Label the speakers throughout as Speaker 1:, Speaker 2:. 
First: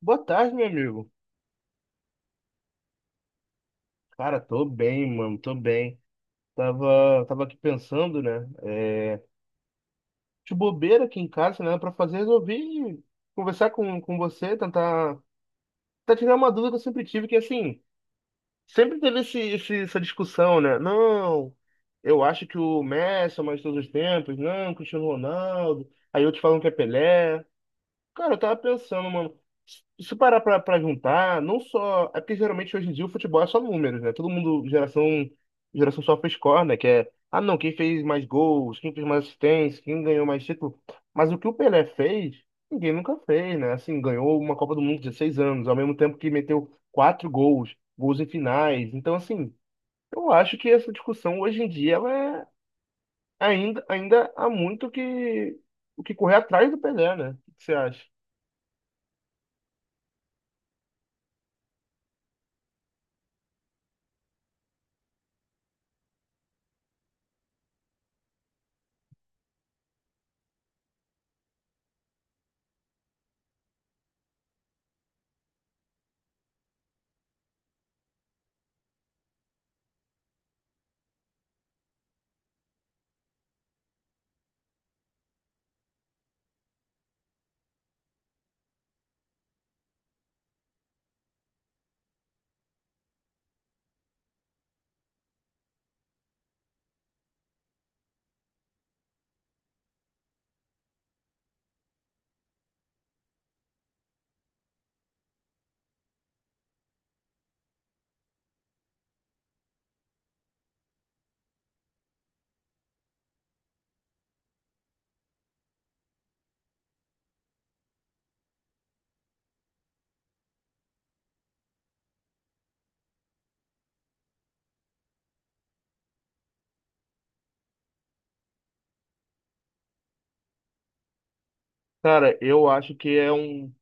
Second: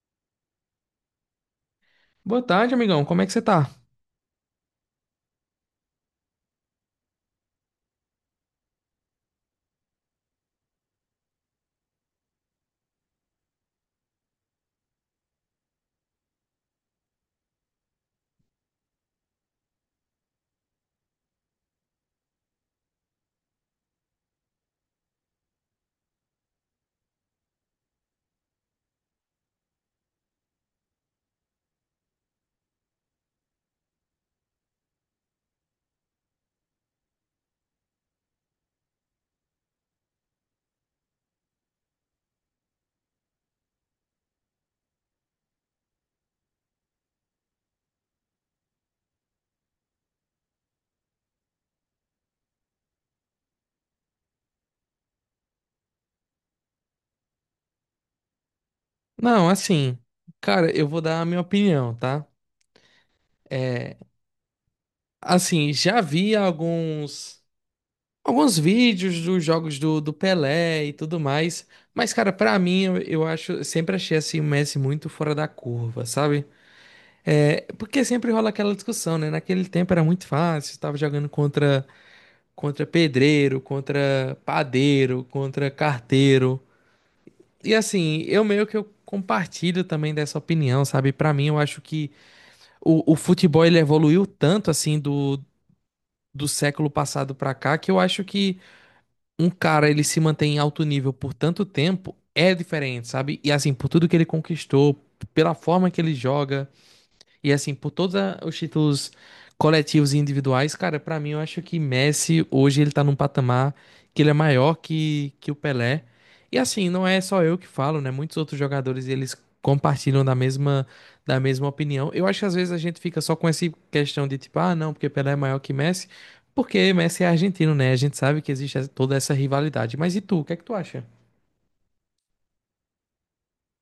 Speaker 1: Boa tarde, meu amigo.
Speaker 2: Boa tarde, amigão. Como é que você tá?
Speaker 1: Cara, tô bem, mano, tô bem. Tava aqui pensando, né? De bobeira aqui em casa, né? Pra fazer, resolvi conversar com você, tentar tirar uma dúvida que eu sempre tive, que assim, sempre teve essa discussão, né? Não, eu acho que o Messi é o mais de todos os tempos, não, Cristiano Ronaldo. Aí outros falam que é Pelé. Cara, eu tava pensando, mano. Se tu parar pra juntar, não só. É porque geralmente hoje em dia o futebol é só números, né? Todo mundo, geração sofre score, né? Que é, ah não, quem fez mais gols, quem fez mais assistência, quem ganhou mais título. Mas o que o Pelé fez, ninguém nunca fez, né? Assim, ganhou uma Copa do Mundo com 16 anos, ao mesmo tempo que meteu quatro gols em finais. Então, assim, eu acho que essa discussão hoje em dia, ela é ainda há muito o que correr atrás do Pelé, né? O que você acha?
Speaker 2: Não, assim, cara, eu vou dar a minha opinião, tá? É, assim, já vi alguns vídeos dos jogos do Pelé e tudo mais, mas, cara, pra mim, eu acho, eu sempre achei assim o Messi muito fora da curva, sabe? É, porque sempre rola aquela discussão, né? Naquele tempo era muito fácil, tava jogando contra pedreiro, contra padeiro, contra carteiro. E assim, eu meio que eu compartilho também dessa opinião, sabe? Pra mim, eu acho que o futebol ele evoluiu tanto assim do século passado pra cá, que eu acho que um cara ele se mantém em alto nível por tanto tempo é diferente, sabe? E assim, por tudo que ele conquistou, pela forma que ele joga. E assim, por todos os títulos coletivos e individuais, cara, pra mim eu acho que Messi hoje ele tá num patamar que ele é maior que o Pelé. E assim, não é só eu que falo, né? Muitos outros jogadores eles compartilham da mesma opinião. Eu acho que às vezes a gente fica só com essa questão de tipo, ah, não, porque Pelé é maior que Messi, porque Messi é argentino, né? A gente sabe que existe toda essa rivalidade. Mas e tu, o que é que tu acha?
Speaker 1: Cara, eu acho que é um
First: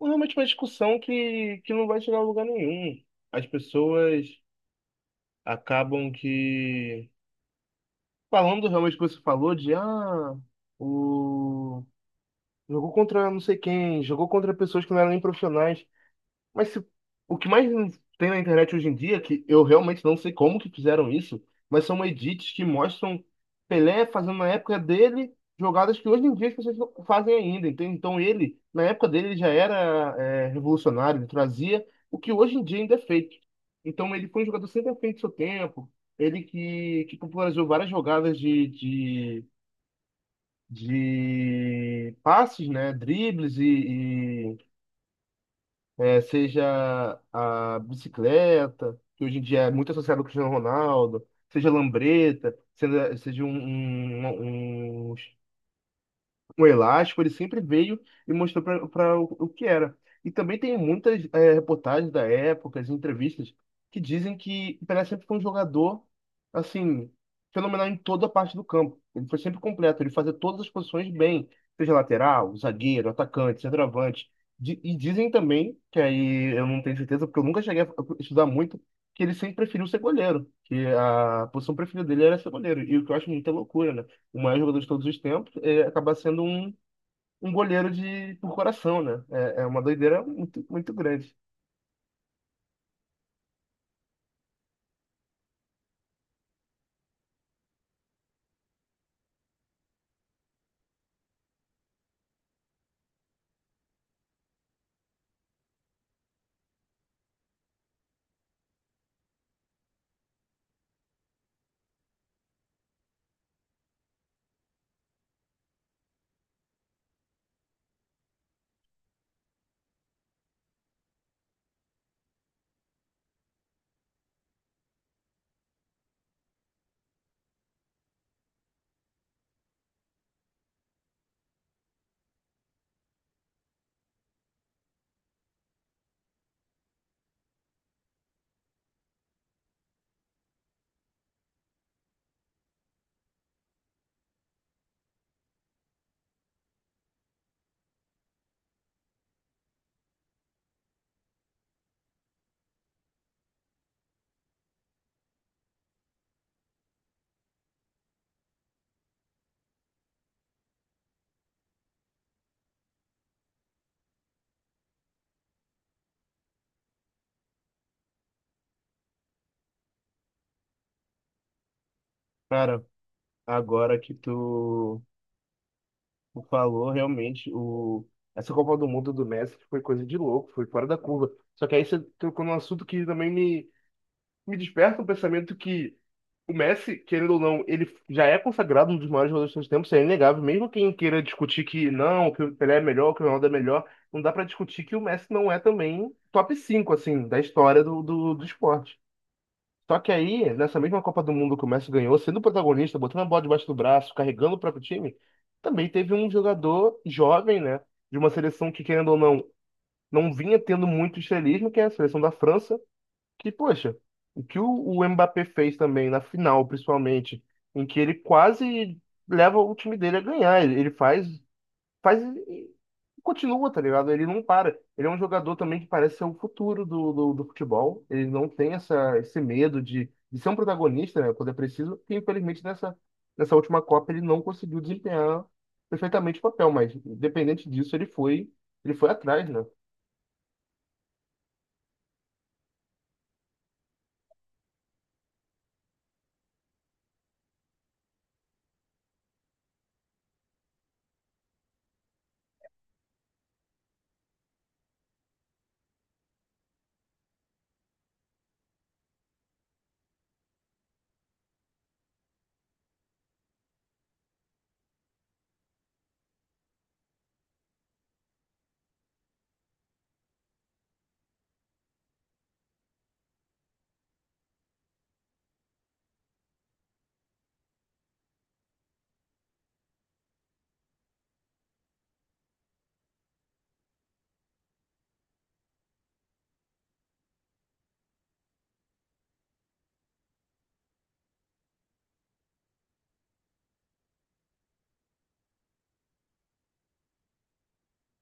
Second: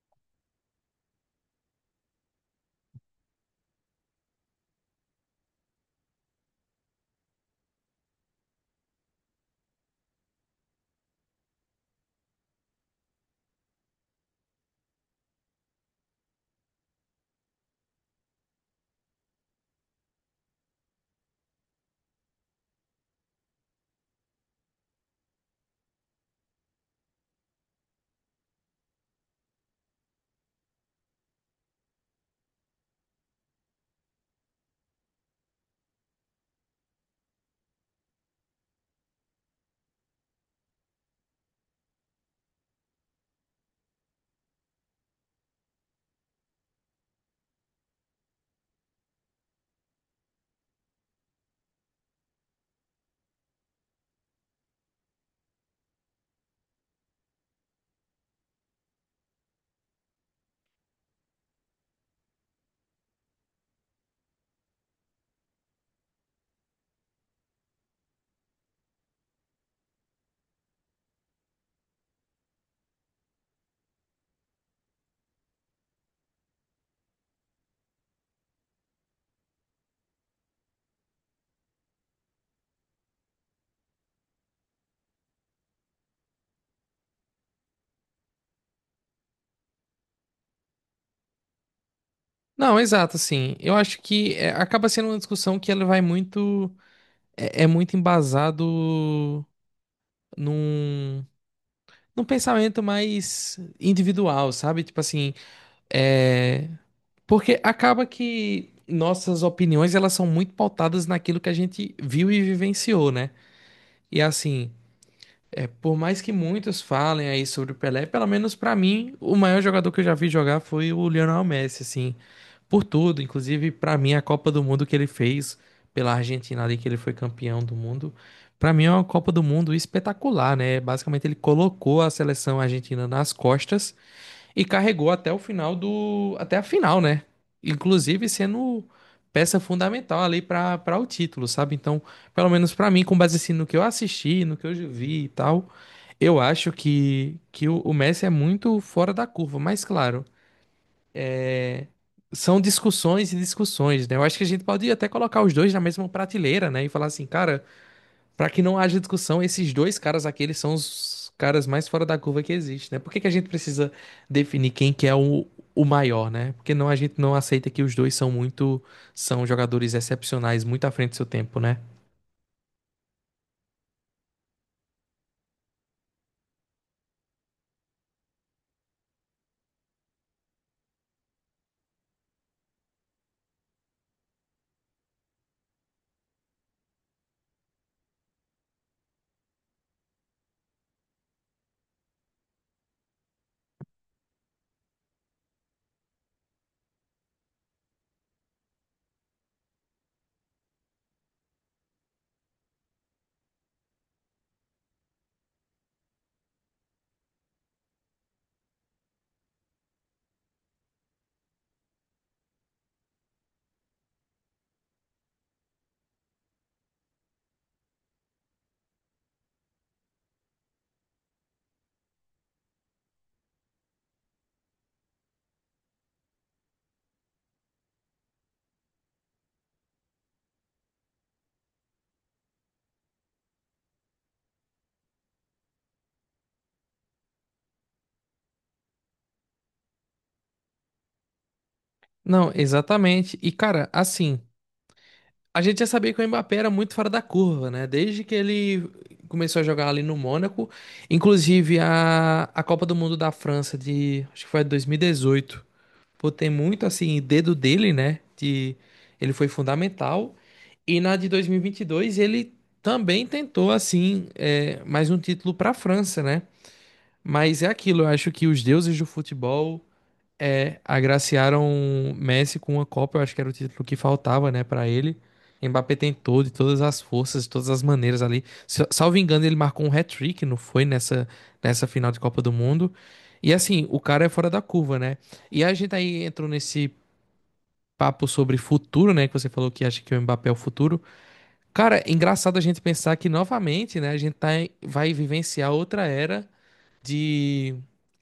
Speaker 1: um, realmente uma discussão que não vai chegar a lugar nenhum. As pessoas acabam que falando realmente o que você falou de ah, o jogou contra não sei quem, jogou contra pessoas que não eram nem profissionais. Mas o que mais tem na internet hoje em dia, que eu realmente não sei como que fizeram isso, mas são edits que mostram Pelé fazendo na época dele jogadas que hoje em dia as pessoas não fazem ainda, entende? Então ele, na época dele, ele já era revolucionário, ele trazia o que hoje em dia ainda é feito. Então ele foi um jogador sempre à frente do seu tempo, ele que popularizou várias jogadas de passes, né? Dribles e seja a bicicleta, que hoje em dia é muito associada ao Cristiano Ronaldo, seja a lambreta, seja um elástico, ele sempre veio e mostrou para o que era. E também tem muitas reportagens da época, as entrevistas, que dizem que o Pelé sempre foi um jogador, assim, fenomenal em toda a parte do campo. Ele foi sempre completo, ele fazia todas as posições bem, seja lateral, zagueiro, atacante, centroavante. E dizem também, que aí eu não tenho certeza, porque eu nunca cheguei a estudar muito, que ele sempre preferiu ser goleiro, que a posição preferida dele era ser goleiro, e o que eu acho muita loucura, né? O maior jogador de todos os tempos, acaba sendo um goleiro de por coração, né? É uma doideira muito, muito grande.
Speaker 2: Não, exato, assim. Eu acho que é, acaba sendo uma discussão que ela vai muito é, é muito embasado num, num pensamento mais individual, sabe? Tipo assim, é, porque acaba que nossas opiniões elas são muito pautadas naquilo que a gente viu e vivenciou, né? E assim, é, por mais que muitos falem aí sobre o Pelé, pelo menos pra mim, o maior jogador que eu já vi jogar foi o Lionel Messi, assim. Por tudo, inclusive pra mim a Copa do Mundo que ele fez pela Argentina ali, que ele foi campeão do mundo, pra mim é uma Copa do Mundo espetacular, né? Basicamente ele colocou a seleção argentina nas costas e carregou até o final do até a final, né? Inclusive sendo peça fundamental ali pra para o título, sabe? Então, pelo menos pra mim, com base assim, no que eu assisti, no que eu vi e tal, eu acho que que o Messi é muito fora da curva, mas claro, são discussões e discussões, né? Eu acho que a gente pode até colocar os dois na mesma prateleira, né? E falar assim, cara, pra que não haja discussão, esses dois caras aqui, eles são os caras mais fora da curva que existe, né? Por que que a gente precisa definir quem que é o maior, né? Porque não, a gente não aceita que os dois são muito, são jogadores excepcionais, muito à frente do seu tempo, né?
Speaker 1: Cara, agora que tu falou, realmente, essa Copa do Mundo do Messi foi coisa de louco, foi fora da curva. Só que aí você tocou num assunto que também me desperta um pensamento que o Messi, querendo ou não, ele já é consagrado um dos maiores jogadores de todos os tempos, isso é inegável. Mesmo quem queira discutir que não, que o Pelé é melhor, que o Ronaldo é melhor, não dá pra discutir que o Messi não é também top 5 assim, da história do esporte. Só que aí, nessa mesma Copa do Mundo que o Messi ganhou, sendo protagonista, botando a bola debaixo do braço, carregando o próprio time, também teve um jogador jovem, né, de uma seleção que, querendo ou não, não vinha tendo muito estrelismo, que é a seleção da França, que, poxa, o que o Mbappé fez também, na final, principalmente, em que ele quase leva o time dele a ganhar. Ele faz e continua, tá ligado? Ele não para. Ele é um jogador também que parece ser o futuro do futebol. Ele não tem esse medo de ser um protagonista, né, quando é preciso. E, infelizmente, nessa última Copa, ele não conseguiu desempenhar perfeitamente o papel, mas, independente disso, ele foi atrás, né?
Speaker 2: Não, exatamente. E, cara, assim. A gente já sabia que o Mbappé era muito fora da curva, né? Desde que ele começou a jogar ali no Mônaco, inclusive a Copa do Mundo da França de, acho que foi 2018. Pô, tem muito assim dedo dele, né? De ele foi fundamental. E na de 2022 ele também tentou assim é, mais um título para a França, né? Mas é aquilo, eu acho que os deuses do futebol é, agraciaram Messi com uma Copa, eu acho que era o título que faltava, né, pra ele. Mbappé tentou de todas as forças, de todas as maneiras ali. Salvo engano, ele marcou um hat-trick, não foi nessa, nessa final de Copa do Mundo. E assim, o cara é fora da curva, né? E a gente aí entrou nesse papo sobre futuro, né, que você falou que acha que o Mbappé é o futuro. Cara, é engraçado a gente pensar que novamente, né, a gente tá, vai vivenciar outra era de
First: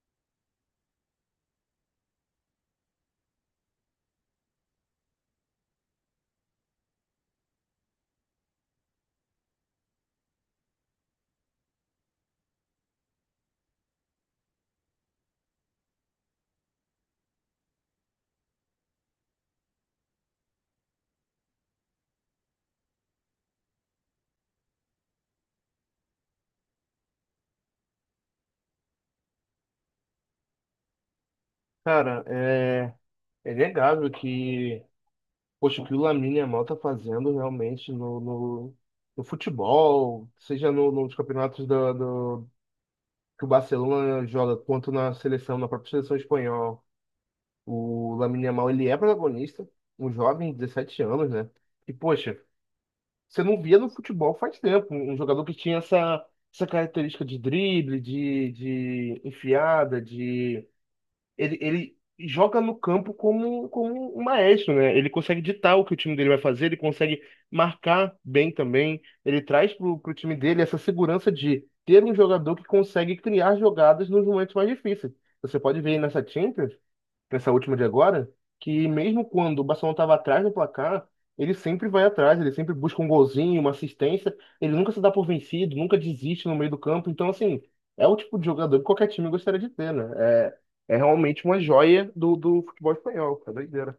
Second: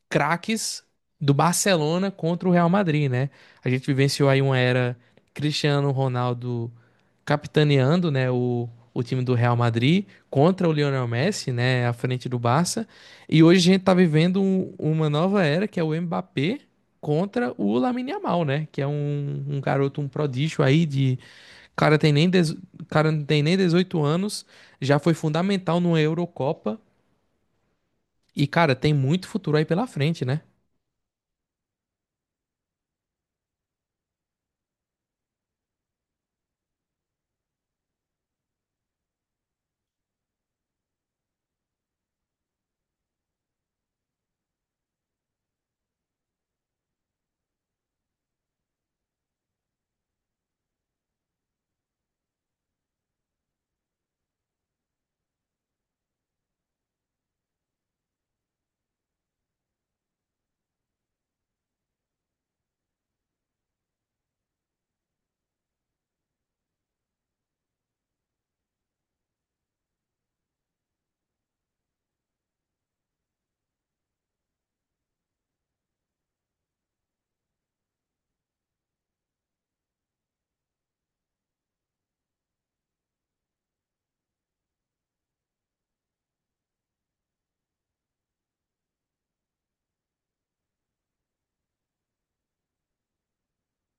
Speaker 2: craques do Barcelona contra o Real Madrid, né? A gente vivenciou aí uma era Cristiano Ronaldo capitaneando, né, o time do Real Madrid contra o Lionel Messi, né, à frente do Barça. E hoje a gente tá vivendo uma nova era que é o Mbappé contra o Lamine Yamal, né, que é um garoto, um prodígio aí de cara tem nem dez- cara não tem nem 18 anos, já foi fundamental numa Eurocopa e, cara, tem muito futuro aí pela frente, né?
Speaker 1: Cara, é inegável que. Poxa, o que o Lamine Yamal tá fazendo realmente no futebol, seja no, nos campeonatos do, que o Barcelona joga, quanto na seleção, na própria seleção espanhola. O Lamine Yamal, ele é protagonista, um jovem, 17 anos, né? E, poxa, você não via no futebol faz tempo um jogador que tinha essa característica de drible, de enfiada, ele joga no campo como um maestro, né? Ele consegue ditar o que o time dele vai fazer, ele consegue marcar bem também. Ele traz pro time dele essa segurança de ter um jogador que consegue criar jogadas nos momentos mais difíceis. Você pode ver aí nessa Champions nessa última de agora, que mesmo quando o Barcelona estava atrás do placar, ele sempre vai atrás, ele sempre busca um golzinho, uma assistência, ele nunca se dá por vencido, nunca desiste no meio do campo. Então, assim, é o tipo de jogador que qualquer time gostaria de ter, né? É realmente uma joia do futebol espanhol, é doideira.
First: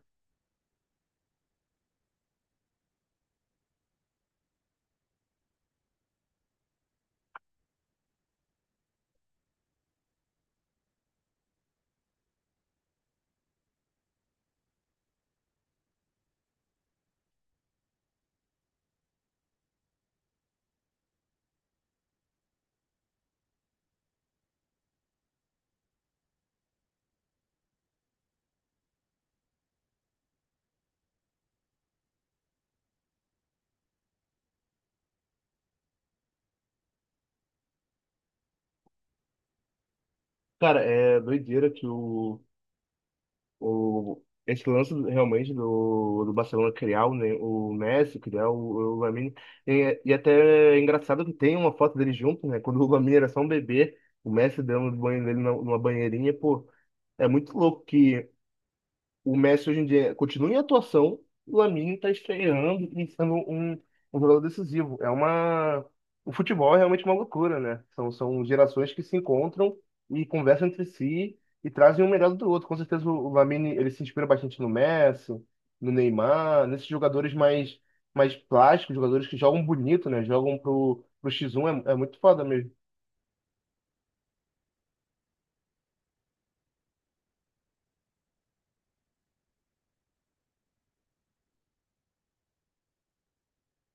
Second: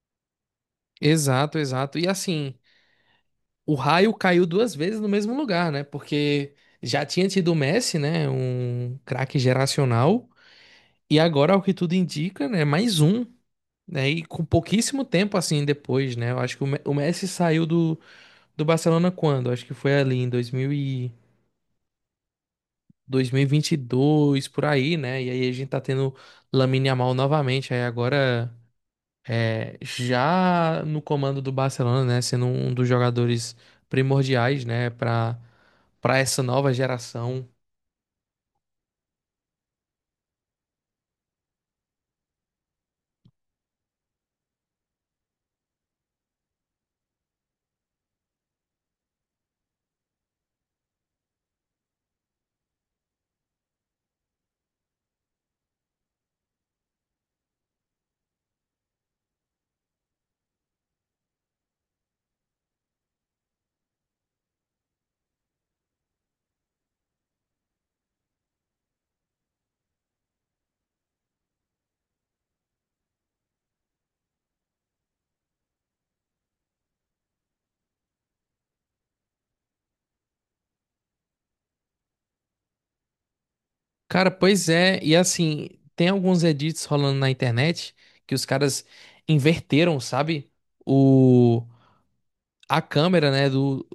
Speaker 2: Exato, exato. E assim, o raio caiu duas vezes no mesmo lugar, né? Porque já tinha tido o Messi, né? Um craque geracional. E agora, ao que tudo indica, né? Mais um. Né? E com pouquíssimo tempo assim depois, né? Eu acho que o o Messi saiu do, do Barcelona quando? Acho que foi ali em 2000 e 2022, por aí, né? E aí a gente tá tendo Lamine Yamal novamente. Aí agora, é, já no comando do Barcelona, né, sendo um dos jogadores primordiais, né, para essa nova geração.
Speaker 1: Cara, é doideira que esse lance realmente do Barcelona criar o Messi, criar o Lamine. E até é engraçado que tem uma foto deles juntos, né? Quando o Lamine era só um bebê, o Messi dando banho dele numa banheirinha, pô. É muito louco que o Messi hoje em dia continua em atuação, o Lamine está estreando e sendo um jogador decisivo. É uma. O futebol é realmente uma loucura, né? São gerações que se encontram e conversam entre si e trazem um melhor do outro. Com certeza o Lamine ele se inspira bastante no Messi, no Neymar, nesses jogadores mais plásticos, jogadores que jogam bonito, né? Jogam pro X1, é muito foda mesmo.
Speaker 2: Cara, pois é, e assim, tem alguns edits rolando na internet que os caras inverteram, sabe? O A câmera, né, do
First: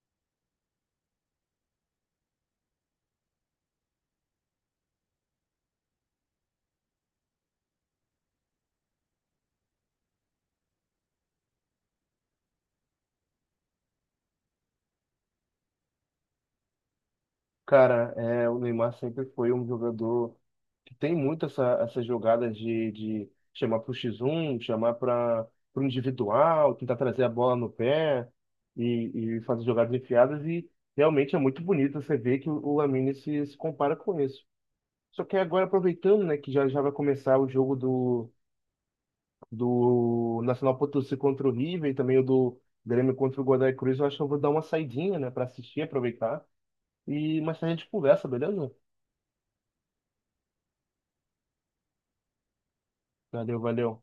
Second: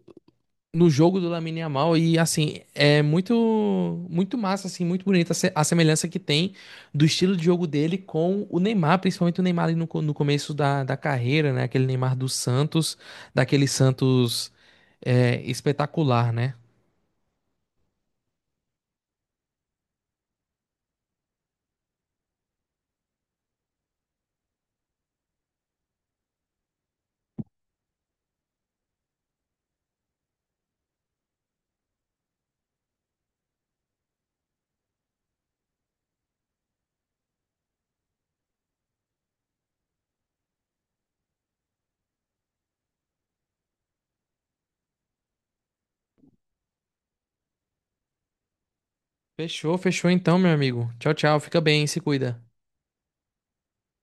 Speaker 2: no jogo do Lamine Yamal, e assim, é muito massa assim, muito bonita a a semelhança que tem do estilo de jogo dele com o Neymar, principalmente o Neymar ali no, no começo da carreira, né? Aquele Neymar do Santos, daquele Santos é, espetacular, né?
Speaker 1: Cara, o Neymar sempre foi um jogador. Tem muito essas jogadas de chamar para o X1, chamar para o individual, tentar trazer a bola no pé e fazer jogadas enfiadas. E realmente é muito bonito você ver que o Lamine se compara com isso. Só que agora, aproveitando, né, que já, já vai começar o jogo do Nacional Potosí contra o River e também o do Grêmio contra o Godoy Cruz, eu acho que eu vou dar uma saidinha, né, para assistir, aproveitar. E mais tarde a gente conversa, beleza?
Speaker 2: Fechou, fechou então, meu amigo. Tchau, tchau. Fica bem, se cuida.
Speaker 1: Valeu, valeu.